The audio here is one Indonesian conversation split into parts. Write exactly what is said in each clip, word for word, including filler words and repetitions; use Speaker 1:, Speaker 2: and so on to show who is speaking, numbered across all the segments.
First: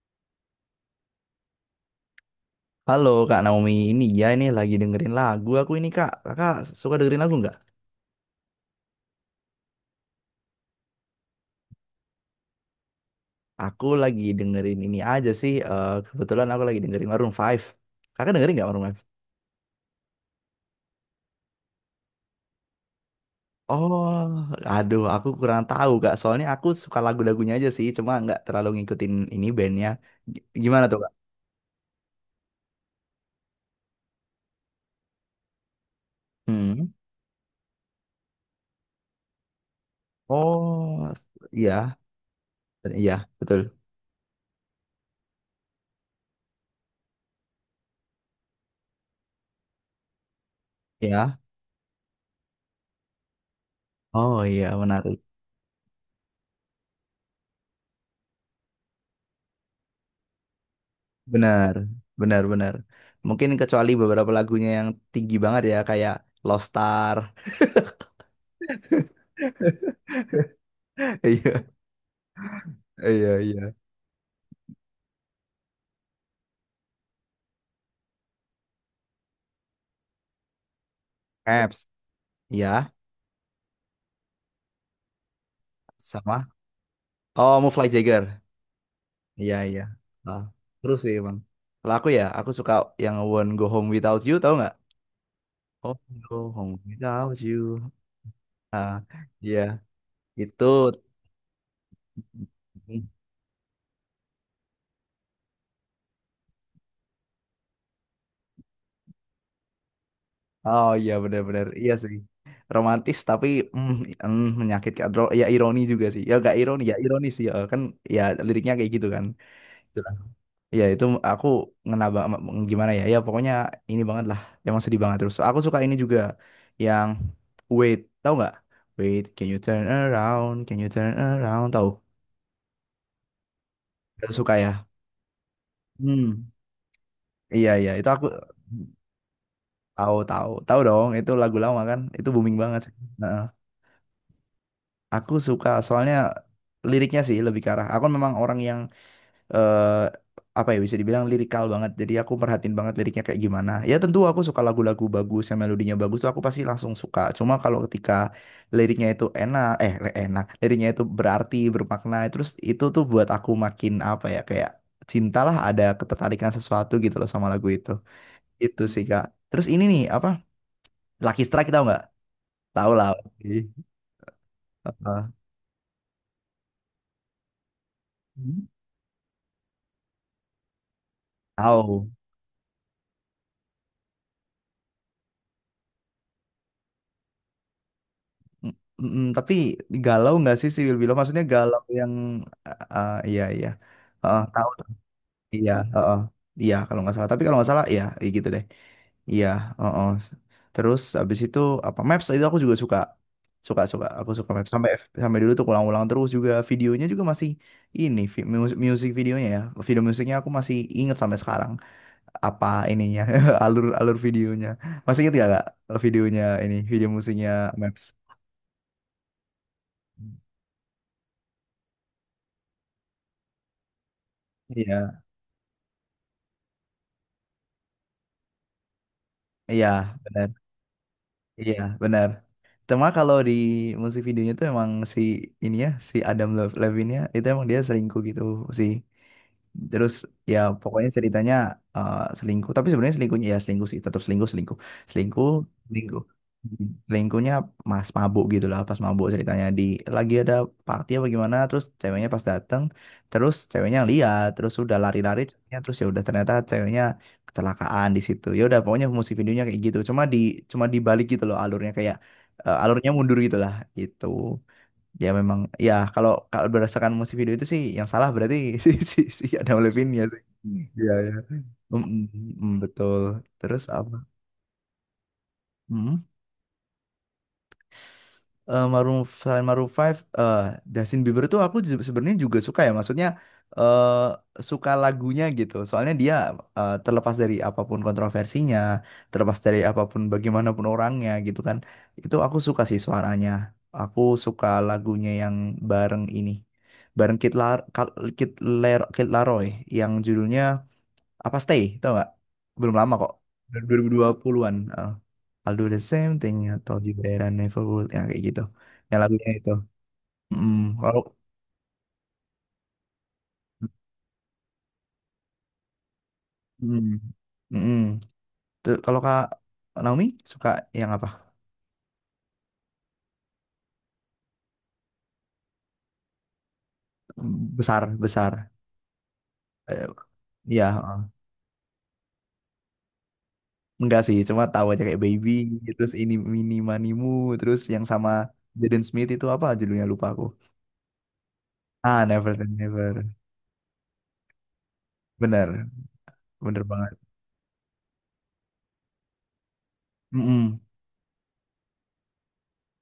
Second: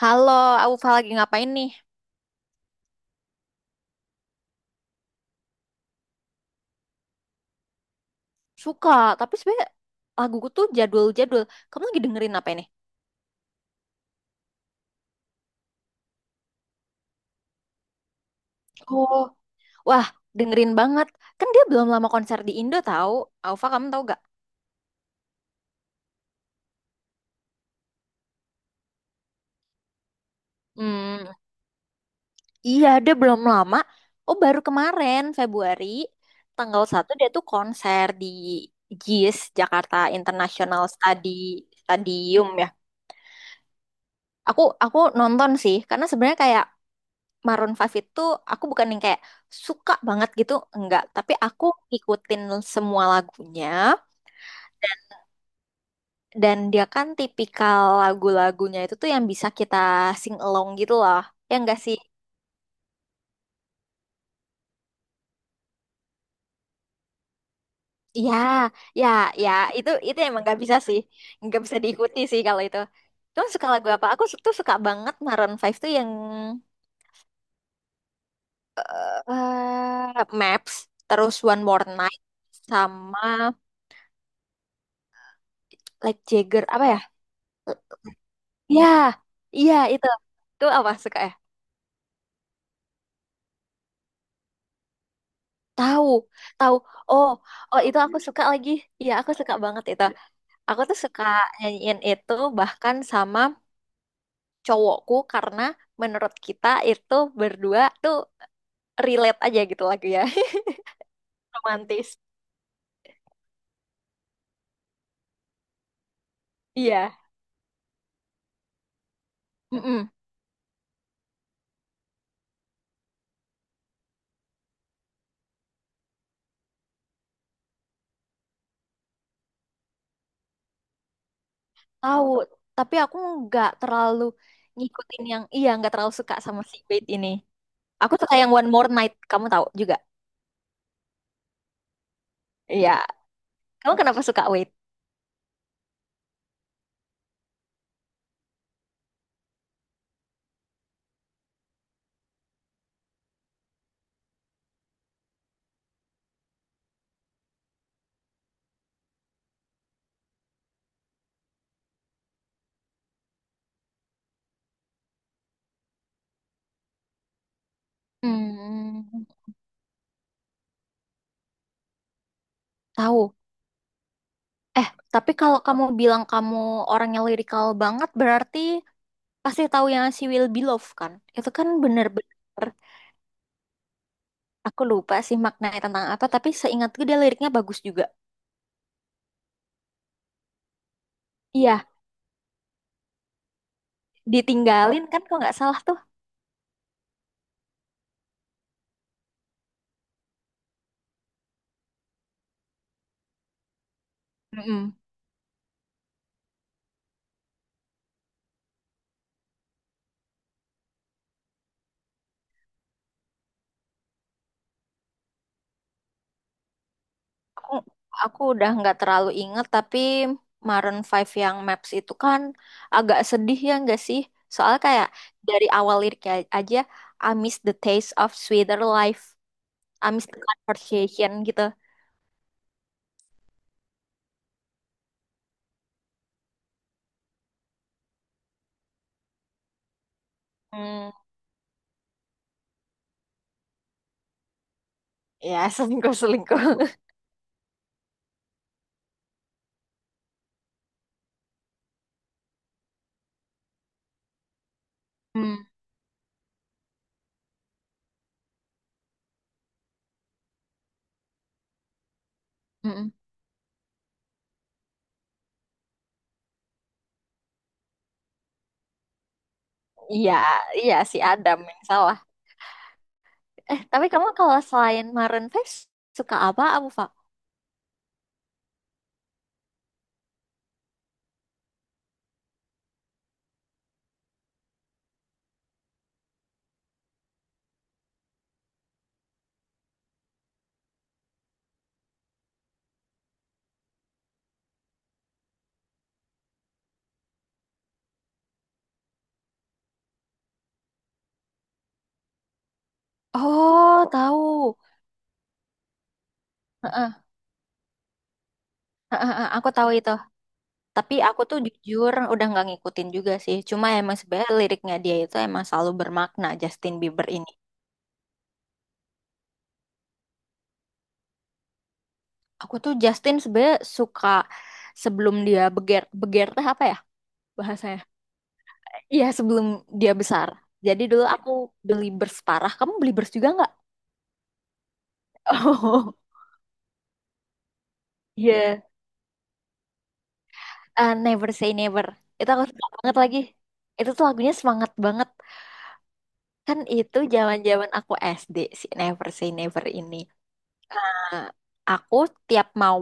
Speaker 1: Halo, Aufa lagi ngapain nih?
Speaker 2: Halo Kak Naomi, ini ya ini lagi dengerin lagu aku ini Kak. Kakak suka dengerin lagu nggak?
Speaker 1: Suka, tapi sebenernya laguku tuh jadul-jadul. Kamu lagi dengerin apa ini?
Speaker 2: Aku lagi dengerin ini aja sih. Eh, kebetulan aku lagi dengerin Maroon Five. Kakak dengerin nggak Maroon Five?
Speaker 1: Oh, wah, dengerin banget. Kan dia belum lama konser di Indo tahu. Aufa, kamu tahu
Speaker 2: Oh,
Speaker 1: gak?
Speaker 2: aduh, aku kurang tahu Kak. Soalnya aku suka lagu-lagunya aja sih, cuma nggak terlalu ngikutin ini bandnya. G- Gimana tuh Kak?
Speaker 1: Hmm, iya, dia belum lama. Oh, baru kemarin, Februari, tanggal
Speaker 2: Hmm.
Speaker 1: satu dia tuh konser di J I S, Jakarta International
Speaker 2: Oh,
Speaker 1: Stadi
Speaker 2: iya,
Speaker 1: Stadium ya.
Speaker 2: iya, betul.
Speaker 1: Aku aku nonton sih, karena sebenarnya kayak Maroon five itu aku bukan yang kayak suka banget gitu, enggak. Tapi
Speaker 2: Ya.
Speaker 1: aku ikutin semua lagunya
Speaker 2: Oh, iya, menarik.
Speaker 1: dan dia kan tipikal lagu-lagunya itu tuh yang bisa kita sing along gitu loh. Ya
Speaker 2: Benar,
Speaker 1: enggak sih?
Speaker 2: benar, benar. Mungkin kecuali beberapa lagunya yang tinggi banget ya, kayak Lost Star.
Speaker 1: Ya, ya, ya, itu itu emang nggak bisa sih. Nggak
Speaker 2: Iya,
Speaker 1: bisa diikuti sih kalau itu.
Speaker 2: iya,
Speaker 1: Cuma suka
Speaker 2: iya.
Speaker 1: lagu apa? Aku tuh suka banget Maroon five tuh yang eh Maps, terus One More
Speaker 2: Caps.
Speaker 1: Night
Speaker 2: Iya,
Speaker 1: sama Like
Speaker 2: sama.
Speaker 1: Jagger apa ya?
Speaker 2: Oh, Fly Jagger.
Speaker 1: Iya,
Speaker 2: Iya,
Speaker 1: iya
Speaker 2: iya.
Speaker 1: itu.
Speaker 2: Ah,
Speaker 1: Itu apa
Speaker 2: seru sih
Speaker 1: suka ya?
Speaker 2: emang. Kalau aku ya, aku suka yang Won't Go Home Without You, tau nggak? Oh,
Speaker 1: Tahu,
Speaker 2: Go
Speaker 1: tahu.
Speaker 2: Home
Speaker 1: Oh,
Speaker 2: Without
Speaker 1: oh
Speaker 2: You.
Speaker 1: itu aku suka lagi.
Speaker 2: Ah,
Speaker 1: Iya, aku suka
Speaker 2: iya.
Speaker 1: banget itu.
Speaker 2: Itu.
Speaker 1: Aku tuh suka nyanyiin itu bahkan
Speaker 2: Mm.
Speaker 1: sama cowokku karena menurut kita itu berdua tuh relate aja gitu lagu ya.
Speaker 2: Oh, iya, benar-benar. Iya sih.
Speaker 1: Romantis.
Speaker 2: Romantis tapi mm, mm, menyakitkan. Ro- Ya, ironi juga sih. Ya gak ironi, ya
Speaker 1: Iya.
Speaker 2: ironi sih. Ya, kan ya liriknya kayak gitu kan.
Speaker 1: Mm-mm.
Speaker 2: Iya, itu aku ngena ba- gimana ya? Ya pokoknya ini banget lah. Emang sedih banget terus. Aku suka ini juga yang wait, tahu nggak? Wait, can you turn around? Can you turn around? Tahu?
Speaker 1: Tahu, tapi aku nggak terlalu
Speaker 2: Aku suka ya.
Speaker 1: ngikutin yang iya nggak terlalu suka
Speaker 2: Hmm.
Speaker 1: sama si Wait ini.
Speaker 2: Iya, iya itu
Speaker 1: Aku
Speaker 2: aku
Speaker 1: suka yang One More Night, kamu tahu juga.
Speaker 2: tahu, tahu, tahu dong. Itu lagu lama kan? Itu booming banget.
Speaker 1: Iya.
Speaker 2: Nah,
Speaker 1: Kamu kenapa suka Wait?
Speaker 2: aku suka soalnya liriknya sih lebih ke arah. Aku kan memang orang yang eh apa ya, bisa dibilang lirikal banget. Jadi aku perhatiin banget liriknya kayak gimana. Ya tentu aku suka lagu-lagu bagus yang melodinya bagus tuh aku pasti langsung suka. Cuma kalau ketika liriknya itu enak, eh li- enak, liriknya itu berarti, bermakna, terus itu tuh buat aku makin apa ya kayak cintalah, ada ketertarikan sesuatu gitu loh sama lagu itu. Itu sih Kak.
Speaker 1: Hmm,
Speaker 2: Terus ini nih apa? Lucky Strike tau nggak? Tahu lah,
Speaker 1: tahu.
Speaker 2: pasti.
Speaker 1: Eh, tapi
Speaker 2: Heeh.
Speaker 1: kalau kamu bilang kamu orangnya lirikal banget, berarti pasti tahu yang She Will Be Loved kan? Itu kan
Speaker 2: Tahu.
Speaker 1: bener-bener, aku lupa sih maknanya tentang apa, tapi seingatku dia liriknya bagus juga.
Speaker 2: Mm, tapi galau nggak sih si Will Below? Maksudnya galau
Speaker 1: Iya,
Speaker 2: yang ah iya, iya. Heeh, tahu tuh.
Speaker 1: ditinggalin kan kalau nggak
Speaker 2: Iya,
Speaker 1: salah tuh.
Speaker 2: heeh. Iya kalau nggak salah. Tapi kalau nggak salah iya, iya gitu deh. Iya, heeh. Terus habis itu apa Maps itu aku juga suka. Suka, suka, aku suka Maps sampai
Speaker 1: Mm-mm.
Speaker 2: sampai dulu tuh ulang-ulang terus, juga videonya juga masih ini vi- mus- music videonya ya. Video musiknya aku masih inget sampai sekarang, apa ininya, alur alur videonya. Masih inget gak, Kak, videonya ini video musiknya
Speaker 1: Aku,
Speaker 2: Maps?
Speaker 1: aku udah nggak terlalu inget, tapi Maroon five yang Maps itu kan agak sedih ya nggak sih? Soalnya
Speaker 2: Iya.
Speaker 1: kayak dari awal liriknya aja, I miss the taste of sweeter life,
Speaker 2: Iya,
Speaker 1: I miss the
Speaker 2: benar.
Speaker 1: conversation gitu.
Speaker 2: Iya, benar. Cuma kalau di musik videonya tuh emang si ini ya, si Adam Lev- Levine-nya itu emang dia selingkuh gitu sih. Terus ya pokoknya
Speaker 1: Hmm.
Speaker 2: ceritanya eh, selingkuh, tapi sebenarnya selingkuhnya ya selingkuh sih, tetap selingkuh, selingkuh. Selingkuh,
Speaker 1: Ya,
Speaker 2: selingkuh.
Speaker 1: selingkuh-selingkuh.
Speaker 2: Hmm. Selingkuhnya mas mabuk gitu lah, pas mabuk ceritanya di lagi ada party apa gimana, terus ceweknya pas dateng, terus ceweknya lihat, terus udah lari-lari
Speaker 1: Hmm.
Speaker 2: ceweknya, terus ya udah ternyata ceweknya kecelakaan di situ. Ya udah pokoknya musik videonya kayak gitu, cuma di cuma dibalik gitu loh alurnya, kayak eh, alurnya
Speaker 1: Mm-mm.
Speaker 2: mundur gitu lah gitu ya memang ya kalau kalau berdasarkan musik video itu sih yang salah berarti si si si Adam Levine ya
Speaker 1: Iya,
Speaker 2: sih
Speaker 1: iya
Speaker 2: iya
Speaker 1: si
Speaker 2: ya.
Speaker 1: Adam yang
Speaker 2: Mm,
Speaker 1: salah.
Speaker 2: mm, mm, betul.
Speaker 1: Eh,
Speaker 2: Terus
Speaker 1: tapi kamu kalau selain Maroon five
Speaker 2: apa
Speaker 1: suka apa, Abu Fa?
Speaker 2: eh Maroon, selain Maroon Five, eh Justin Bieber tuh aku ju- sebenarnya juga suka ya. Maksudnya eh suka lagunya gitu. Soalnya dia eh, terlepas dari apapun kontroversinya, terlepas dari apapun bagaimanapun orangnya gitu kan. Itu aku suka sih suaranya. Aku suka lagunya yang bareng ini. Bareng Kid Lar Kal- Kid Ler- Kid Laroi yang judulnya apa stay tau nggak, belum lama kok,
Speaker 1: Oh,
Speaker 2: dua puluh dua puluhan-an
Speaker 1: tahu.
Speaker 2: eh. I'll do the same thing atau told you
Speaker 1: Heeh,
Speaker 2: that never would yang kayak gitu, yang
Speaker 1: heeh, heeh,
Speaker 2: lagunya
Speaker 1: aku
Speaker 2: itu.
Speaker 1: tahu itu.
Speaker 2: Mm,
Speaker 1: Tapi
Speaker 2: kalau
Speaker 1: aku tuh jujur udah nggak ngikutin juga sih. Cuma emang sebenarnya liriknya dia itu emang selalu bermakna Justin
Speaker 2: mm,
Speaker 1: Bieber ini.
Speaker 2: mm. Tuh, kalau kak Naomi suka yang apa,
Speaker 1: Aku tuh Justin sebenarnya suka sebelum dia beger beger teh apa ya bahasanya?
Speaker 2: besar besar.
Speaker 1: Iya, sebelum
Speaker 2: Eh,
Speaker 1: dia besar. Jadi
Speaker 2: Ya
Speaker 1: dulu aku beli bers parah. Kamu beli bers juga nggak?
Speaker 2: enggak sih, cuma tahu aja kayak baby, terus
Speaker 1: Oh.
Speaker 2: ini mini manimu, terus yang sama
Speaker 1: Iya.
Speaker 2: Jaden Smith itu apa judulnya, lupa aku.
Speaker 1: Eh, Never Say Never.
Speaker 2: Ah,
Speaker 1: Itu
Speaker 2: never say
Speaker 1: aku suka
Speaker 2: never.
Speaker 1: banget lagi. Itu tuh lagunya semangat banget.
Speaker 2: Bener,
Speaker 1: Kan
Speaker 2: bener banget.
Speaker 1: itu zaman-zaman aku S D si Never Say Never ini.
Speaker 2: Mm-mm.
Speaker 1: Nah, aku tiap mau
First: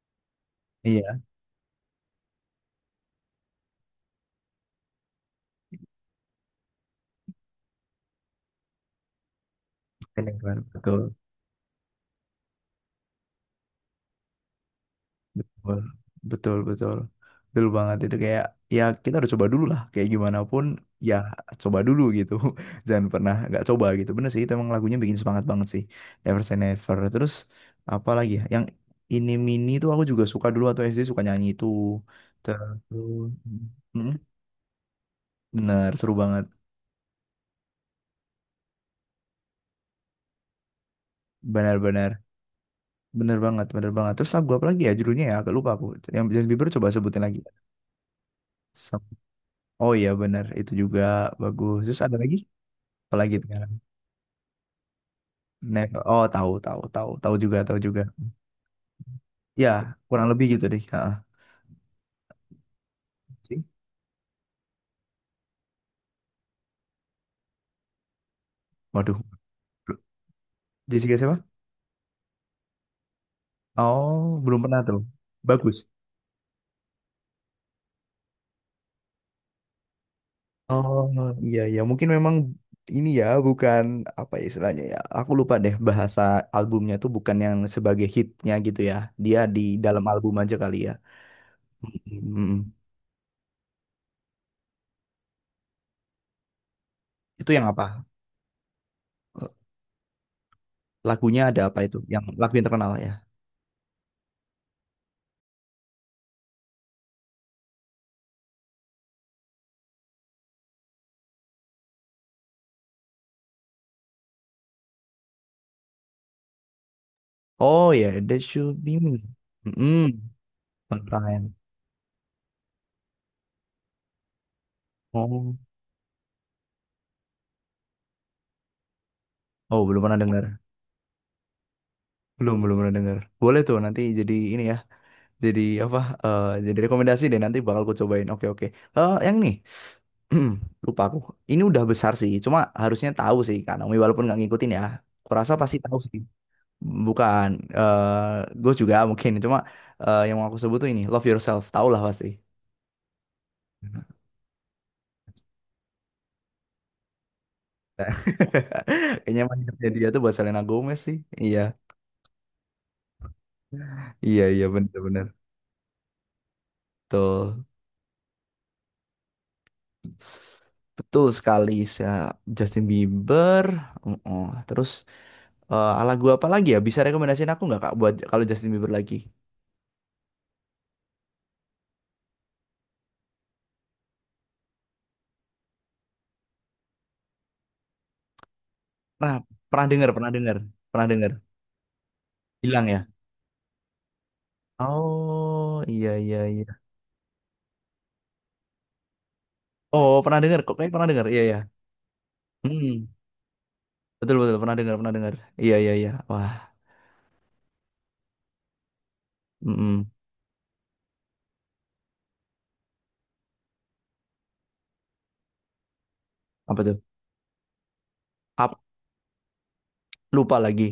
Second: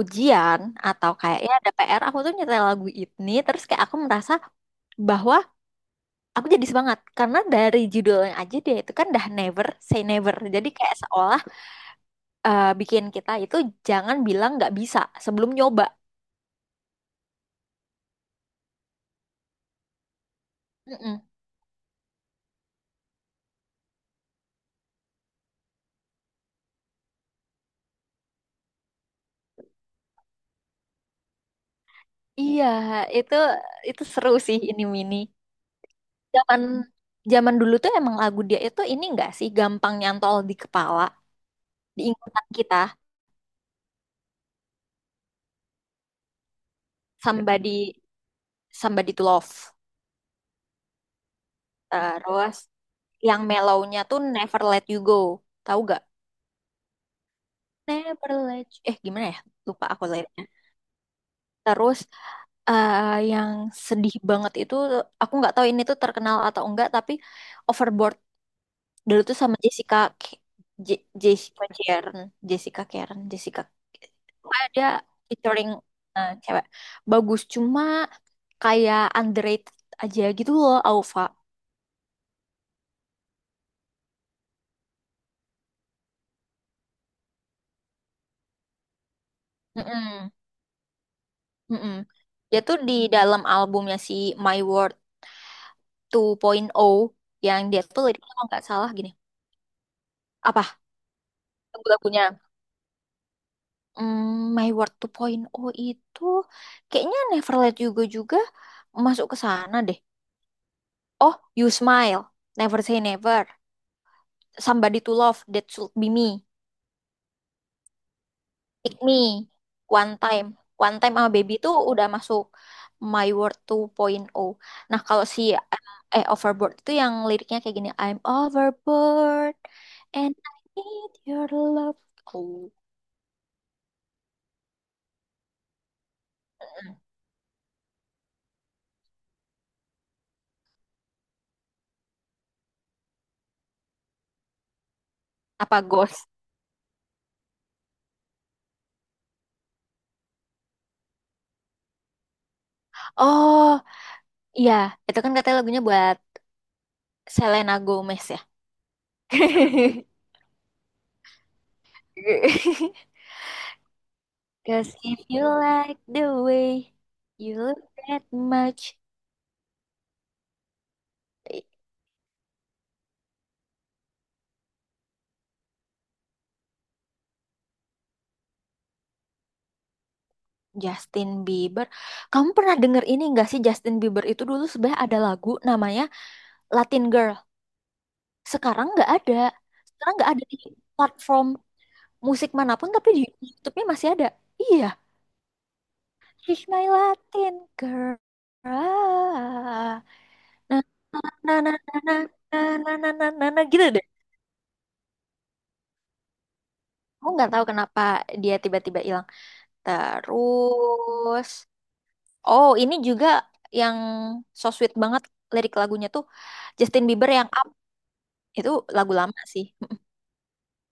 Speaker 1: ujian atau
Speaker 2: Iya.
Speaker 1: kayaknya ada P R, aku tuh nyetel lagu ini terus kayak aku merasa bahwa aku jadi semangat karena dari judulnya aja dia itu kan dah Never Say
Speaker 2: Bener,
Speaker 1: Never.
Speaker 2: bener,
Speaker 1: Jadi kayak
Speaker 2: betul.
Speaker 1: seolah eh, bikin kita itu jangan bilang nggak bisa sebelum
Speaker 2: Wah,
Speaker 1: nyoba.
Speaker 2: betul, betul. Betul banget itu kayak ya kita harus coba dulu lah kayak gimana pun ya
Speaker 1: Mm-mm.
Speaker 2: coba dulu gitu. Jangan pernah nggak coba gitu. Bener sih itu emang lagunya bikin semangat banget sih. Never Say Never. Terus apa lagi ya? Yang ini mini itu aku juga suka dulu atau S D suka nyanyi itu.
Speaker 1: Iya,
Speaker 2: Terus
Speaker 1: itu itu
Speaker 2: Mm,
Speaker 1: seru sih ini mini.
Speaker 2: bener seru banget.
Speaker 1: Zaman zaman dulu tuh emang lagu dia itu ini enggak sih gampang nyantol di kepala, di
Speaker 2: Benar-benar.
Speaker 1: ingatan kita.
Speaker 2: Bener banget, bener banget. Terus lagu apa lagi ya judulnya ya? Agak lupa aku. Yang Justin Bieber coba sebutin lagi.
Speaker 1: Somebody Somebody
Speaker 2: Some-
Speaker 1: to Love.
Speaker 2: Oh, iya bener, itu juga bagus. Terus ada lagi?
Speaker 1: Terus
Speaker 2: Apa lagi?
Speaker 1: yang mellownya tuh Never Let You Go. Tahu
Speaker 2: Never.
Speaker 1: gak?
Speaker 2: Oh, tahu, tahu, tahu, tahu juga, tahu juga.
Speaker 1: Never Let You... Eh Gimana ya?
Speaker 2: Ya
Speaker 1: Lupa aku
Speaker 2: kurang
Speaker 1: liriknya.
Speaker 2: lebih gitu deh. Ha,
Speaker 1: Terus eh, yang sedih banget itu aku nggak tahu ini tuh terkenal atau enggak tapi Overboard.
Speaker 2: waduh,
Speaker 1: Dulu tuh sama Jessica
Speaker 2: bel-
Speaker 1: K- Je-
Speaker 2: Jessica siapa?
Speaker 1: Jessica Karen, Jessica Karen, Jessica
Speaker 2: Oh, belum pernah
Speaker 1: ada
Speaker 2: tuh.
Speaker 1: featuring
Speaker 2: Bagus.
Speaker 1: eh, cewek. Bagus cuma kayak underrated aja gitu loh
Speaker 2: Oh,
Speaker 1: Alfa.
Speaker 2: iya iya, mungkin memang ini ya, bukan apa ya, istilahnya ya. Aku lupa deh bahasa albumnya tuh bukan yang sebagai hitnya gitu ya. Dia di dalam
Speaker 1: Mm-mm,
Speaker 2: album aja kali ya.
Speaker 1: mm-mm. Dia
Speaker 2: Mm-mm.
Speaker 1: tuh di dalam albumnya si My World two point oh
Speaker 2: Itu
Speaker 1: yang
Speaker 2: yang
Speaker 1: dia tuh
Speaker 2: apa?
Speaker 1: liriknya kalau nggak salah gini. Apa
Speaker 2: Lagunya ada apa itu? Yang
Speaker 1: lagu-lagunya?
Speaker 2: lagu yang terkenal ya.
Speaker 1: Hmm, My World two point oh itu kayaknya Never Let You Go juga masuk ke sana deh. Oh, You Smile, Never Say Never, Somebody to Love, That Should Be Me,
Speaker 2: Oh ya, That Should Be
Speaker 1: Pick Me,
Speaker 2: Me.
Speaker 1: One
Speaker 2: Mm-mm.
Speaker 1: Time. One Time sama Baby
Speaker 2: Tentang-
Speaker 1: itu udah masuk My World two point oh. Nah, kalau si
Speaker 2: Oh,
Speaker 1: eh eh, Overboard itu yang liriknya kayak gini, I'm overboard
Speaker 2: oh belum pernah
Speaker 1: and
Speaker 2: dengar.
Speaker 1: I need your love.
Speaker 2: Belum,
Speaker 1: Oh,
Speaker 2: belum pernah dengar. Boleh tuh nanti jadi ini ya. Jadi apa? Eh, jadi
Speaker 1: Hmm.
Speaker 2: rekomendasi deh nanti bakal ku cobain. Oke, oke. Eh, yang ini. Lupa aku. Ini udah besar sih. Cuma harusnya tahu sih Kak Naomi walaupun nggak ngikutin ya. Kurasa pasti
Speaker 1: apa
Speaker 2: tahu sih.
Speaker 1: Ghost?
Speaker 2: Bukan. eh gue juga mungkin. Cuma eh, yang mau aku sebut tuh ini. Love Yourself. Tahu lah pasti.
Speaker 1: Oh, iya, itu kan katanya lagunya buat Selena Gomez ya.
Speaker 2: Kayaknya emang hidupnya dia tuh buat Selena Gomez sih. Iya. Iya, iya,
Speaker 1: Cause if
Speaker 2: bener-bener.
Speaker 1: you like the way you
Speaker 2: Betul.
Speaker 1: look that much.
Speaker 2: Betul
Speaker 1: Eh,
Speaker 2: sekali, saya Justin Bieber. Oh. Terus eh, ala gua apa lagi ya? Bisa rekomendasiin aku nggak Kak buat kalau Justin Bieber lagi?
Speaker 1: Justin Bieber. Kamu pernah denger ini gak sih Justin Bieber itu dulu sebenarnya ada lagu namanya Latin Girl. Sekarang nggak ada.
Speaker 2: Pernah, pernah dengar,
Speaker 1: Sekarang nggak
Speaker 2: pernah
Speaker 1: ada
Speaker 2: dengar,
Speaker 1: di
Speaker 2: pernah dengar.
Speaker 1: platform musik
Speaker 2: Hilang
Speaker 1: manapun
Speaker 2: ya?
Speaker 1: tapi di YouTube-nya masih ada. Iya,
Speaker 2: Oh, iya, iya,
Speaker 1: She's
Speaker 2: iya.
Speaker 1: My Latin Girl. Ah.
Speaker 2: Oh, pernah dengar kok,
Speaker 1: Nah,
Speaker 2: kayak pernah dengar. Iya, iya.
Speaker 1: na na na na na na
Speaker 2: Hmm.
Speaker 1: na na na na, gitu deh.
Speaker 2: Betul, betul pernah dengar, pernah dengar. Iya, iya, iya. Wah,
Speaker 1: Aku nggak tahu kenapa dia tiba-tiba hilang.
Speaker 2: mm
Speaker 1: Terus, oh, ini juga yang so sweet banget lirik lagunya tuh
Speaker 2: apa tuh?
Speaker 1: Justin Bieber yang Up. Itu
Speaker 2: Ap-
Speaker 1: lagu lama sih.
Speaker 2: Lupa lagi.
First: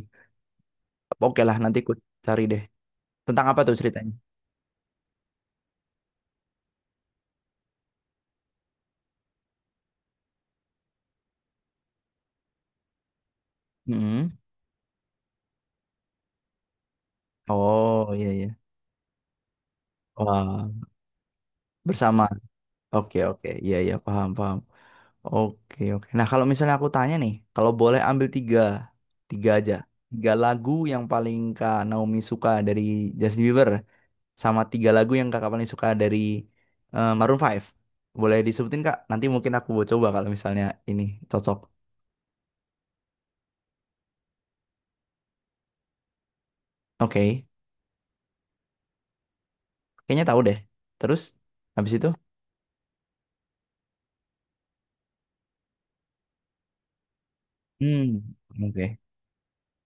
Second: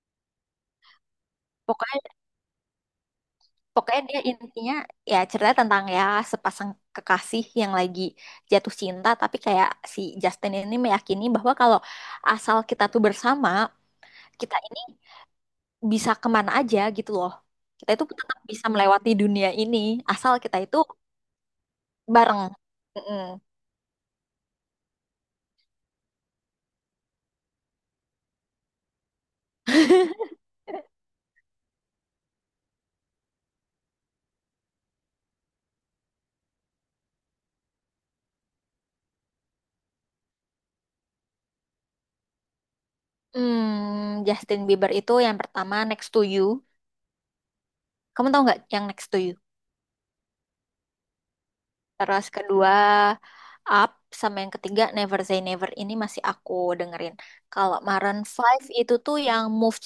Speaker 2: Oke lah, nanti aku
Speaker 1: Pokoknya
Speaker 2: cari deh. Tentang apa tuh
Speaker 1: pokoknya
Speaker 2: ceritanya?
Speaker 1: dia intinya ya ceritanya tentang ya sepasang kekasih yang lagi jatuh cinta tapi kayak si Justin ini meyakini bahwa kalau asal kita tuh bersama,
Speaker 2: Mm-mm.
Speaker 1: kita ini bisa kemana aja gitu loh. Kita itu
Speaker 2: Oh, iya,
Speaker 1: tetap
Speaker 2: iya.
Speaker 1: bisa melewati dunia ini asal kita
Speaker 2: Wah,
Speaker 1: itu
Speaker 2: bersama.
Speaker 1: bareng.
Speaker 2: Oke,
Speaker 1: Mm-mm.
Speaker 2: oke. Iya, iya, paham, paham. Oke, oke. Nah, kalau misalnya aku tanya nih, kalau boleh ambil tiga, tiga aja. Tiga lagu yang paling Kak Naomi suka dari Justin Bieber, sama tiga lagu yang Kakak paling suka dari eh, Maroon Five. Boleh disebutin, Kak? Nanti mungkin aku mau coba kalau misalnya ini cocok.
Speaker 1: Hmm, Justin Bieber itu yang pertama Next to You.
Speaker 2: Oke.
Speaker 1: Kamu tahu nggak yang Next to You?
Speaker 2: Kayaknya tahu deh. Terus, habis itu?
Speaker 1: Terus kedua Up sama yang ketiga Never Say Never ini masih aku dengerin. Kalau
Speaker 2: Hmm,
Speaker 1: Maroon Five itu
Speaker 2: oke.
Speaker 1: tuh yang Move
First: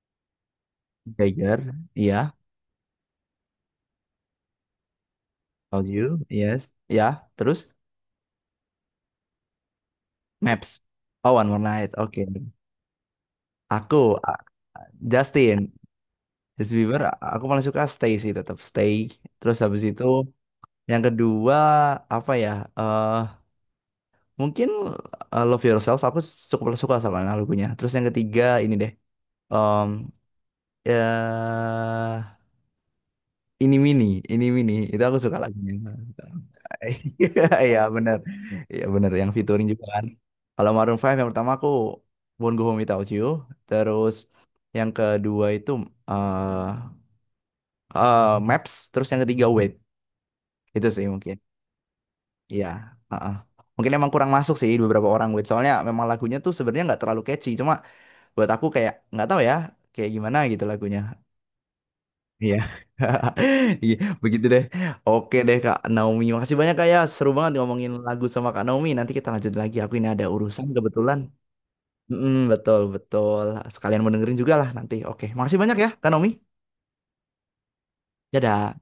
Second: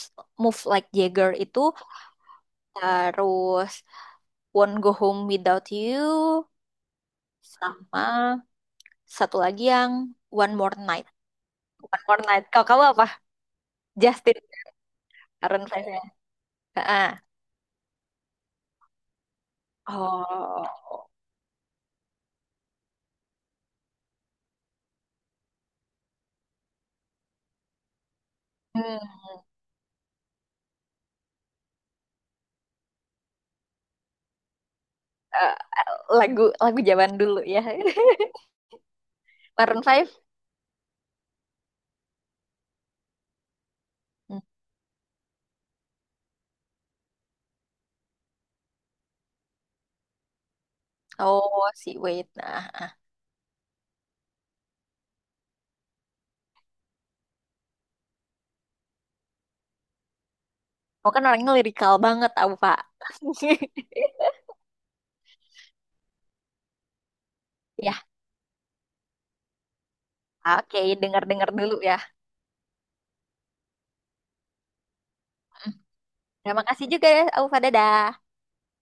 Speaker 1: Move Like Jagger
Speaker 2: Tiger,
Speaker 1: itu
Speaker 2: iya.
Speaker 1: terus Won't Go Home Without
Speaker 2: Told
Speaker 1: You
Speaker 2: you, yes. Ya, terus?
Speaker 1: sama satu lagi yang One More
Speaker 2: Maps.
Speaker 1: Night.
Speaker 2: Oh, One More Night,
Speaker 1: One
Speaker 2: oke.
Speaker 1: More Night. Kalau kamu apa?
Speaker 2: Aku a-
Speaker 1: Justin,
Speaker 2: Justin,
Speaker 1: Maroon Five ya.
Speaker 2: Justin Bieber, a-
Speaker 1: Heeh.
Speaker 2: aku paling suka Stay sih, tetap Stay. Terus habis itu
Speaker 1: Oh.
Speaker 2: yang kedua apa ya? eh Mungkin eh, Love Yourself aku cukup suka sama lagunya. Terus yang ketiga ini deh.
Speaker 1: Hmm.
Speaker 2: em eh ini mini, ini mini. Itu aku suka
Speaker 1: Eh,
Speaker 2: lagunya.
Speaker 1: lagu lagu zaman dulu ya.
Speaker 2: Iya, bener. Iya, bener yang featuring
Speaker 1: Maroon
Speaker 2: juga kan.
Speaker 1: Five.
Speaker 2: Kalau Maroon Five yang pertama aku Won't Go Home Without You, terus
Speaker 1: Hmm.
Speaker 2: yang kedua itu eh, eh, Maps, terus yang ketiga Wait. Itu sih mungkin.
Speaker 1: Oh, si Wait.
Speaker 2: Iya.
Speaker 1: Nah,
Speaker 2: Heeh. Mungkin emang kurang masuk sih di beberapa orang Wait. Soalnya memang lagunya tuh sebenarnya nggak terlalu catchy. Cuma buat aku kayak nggak tahu ya, kayak gimana gitu lagunya.
Speaker 1: aku kan orangnya lirikal banget, aku
Speaker 2: Iya.
Speaker 1: Pak.
Speaker 2: Iya, begitu deh. Oke deh Kak Naomi. Makasih banyak Kak ya. Seru banget ngomongin
Speaker 1: Ya,
Speaker 2: lagu sama Kak Naomi. Nanti kita lanjut lagi. Aku ini ada urusan
Speaker 1: oke,
Speaker 2: kebetulan.
Speaker 1: dengar-dengar dulu ya.
Speaker 2: Mm, betul, betul. Sekalian mau dengerin juga lah nanti. Oke, makasih banyak ya Kak Naomi.
Speaker 1: Terima kasih juga ya, Aufa. Dadah.
Speaker 2: Dadah.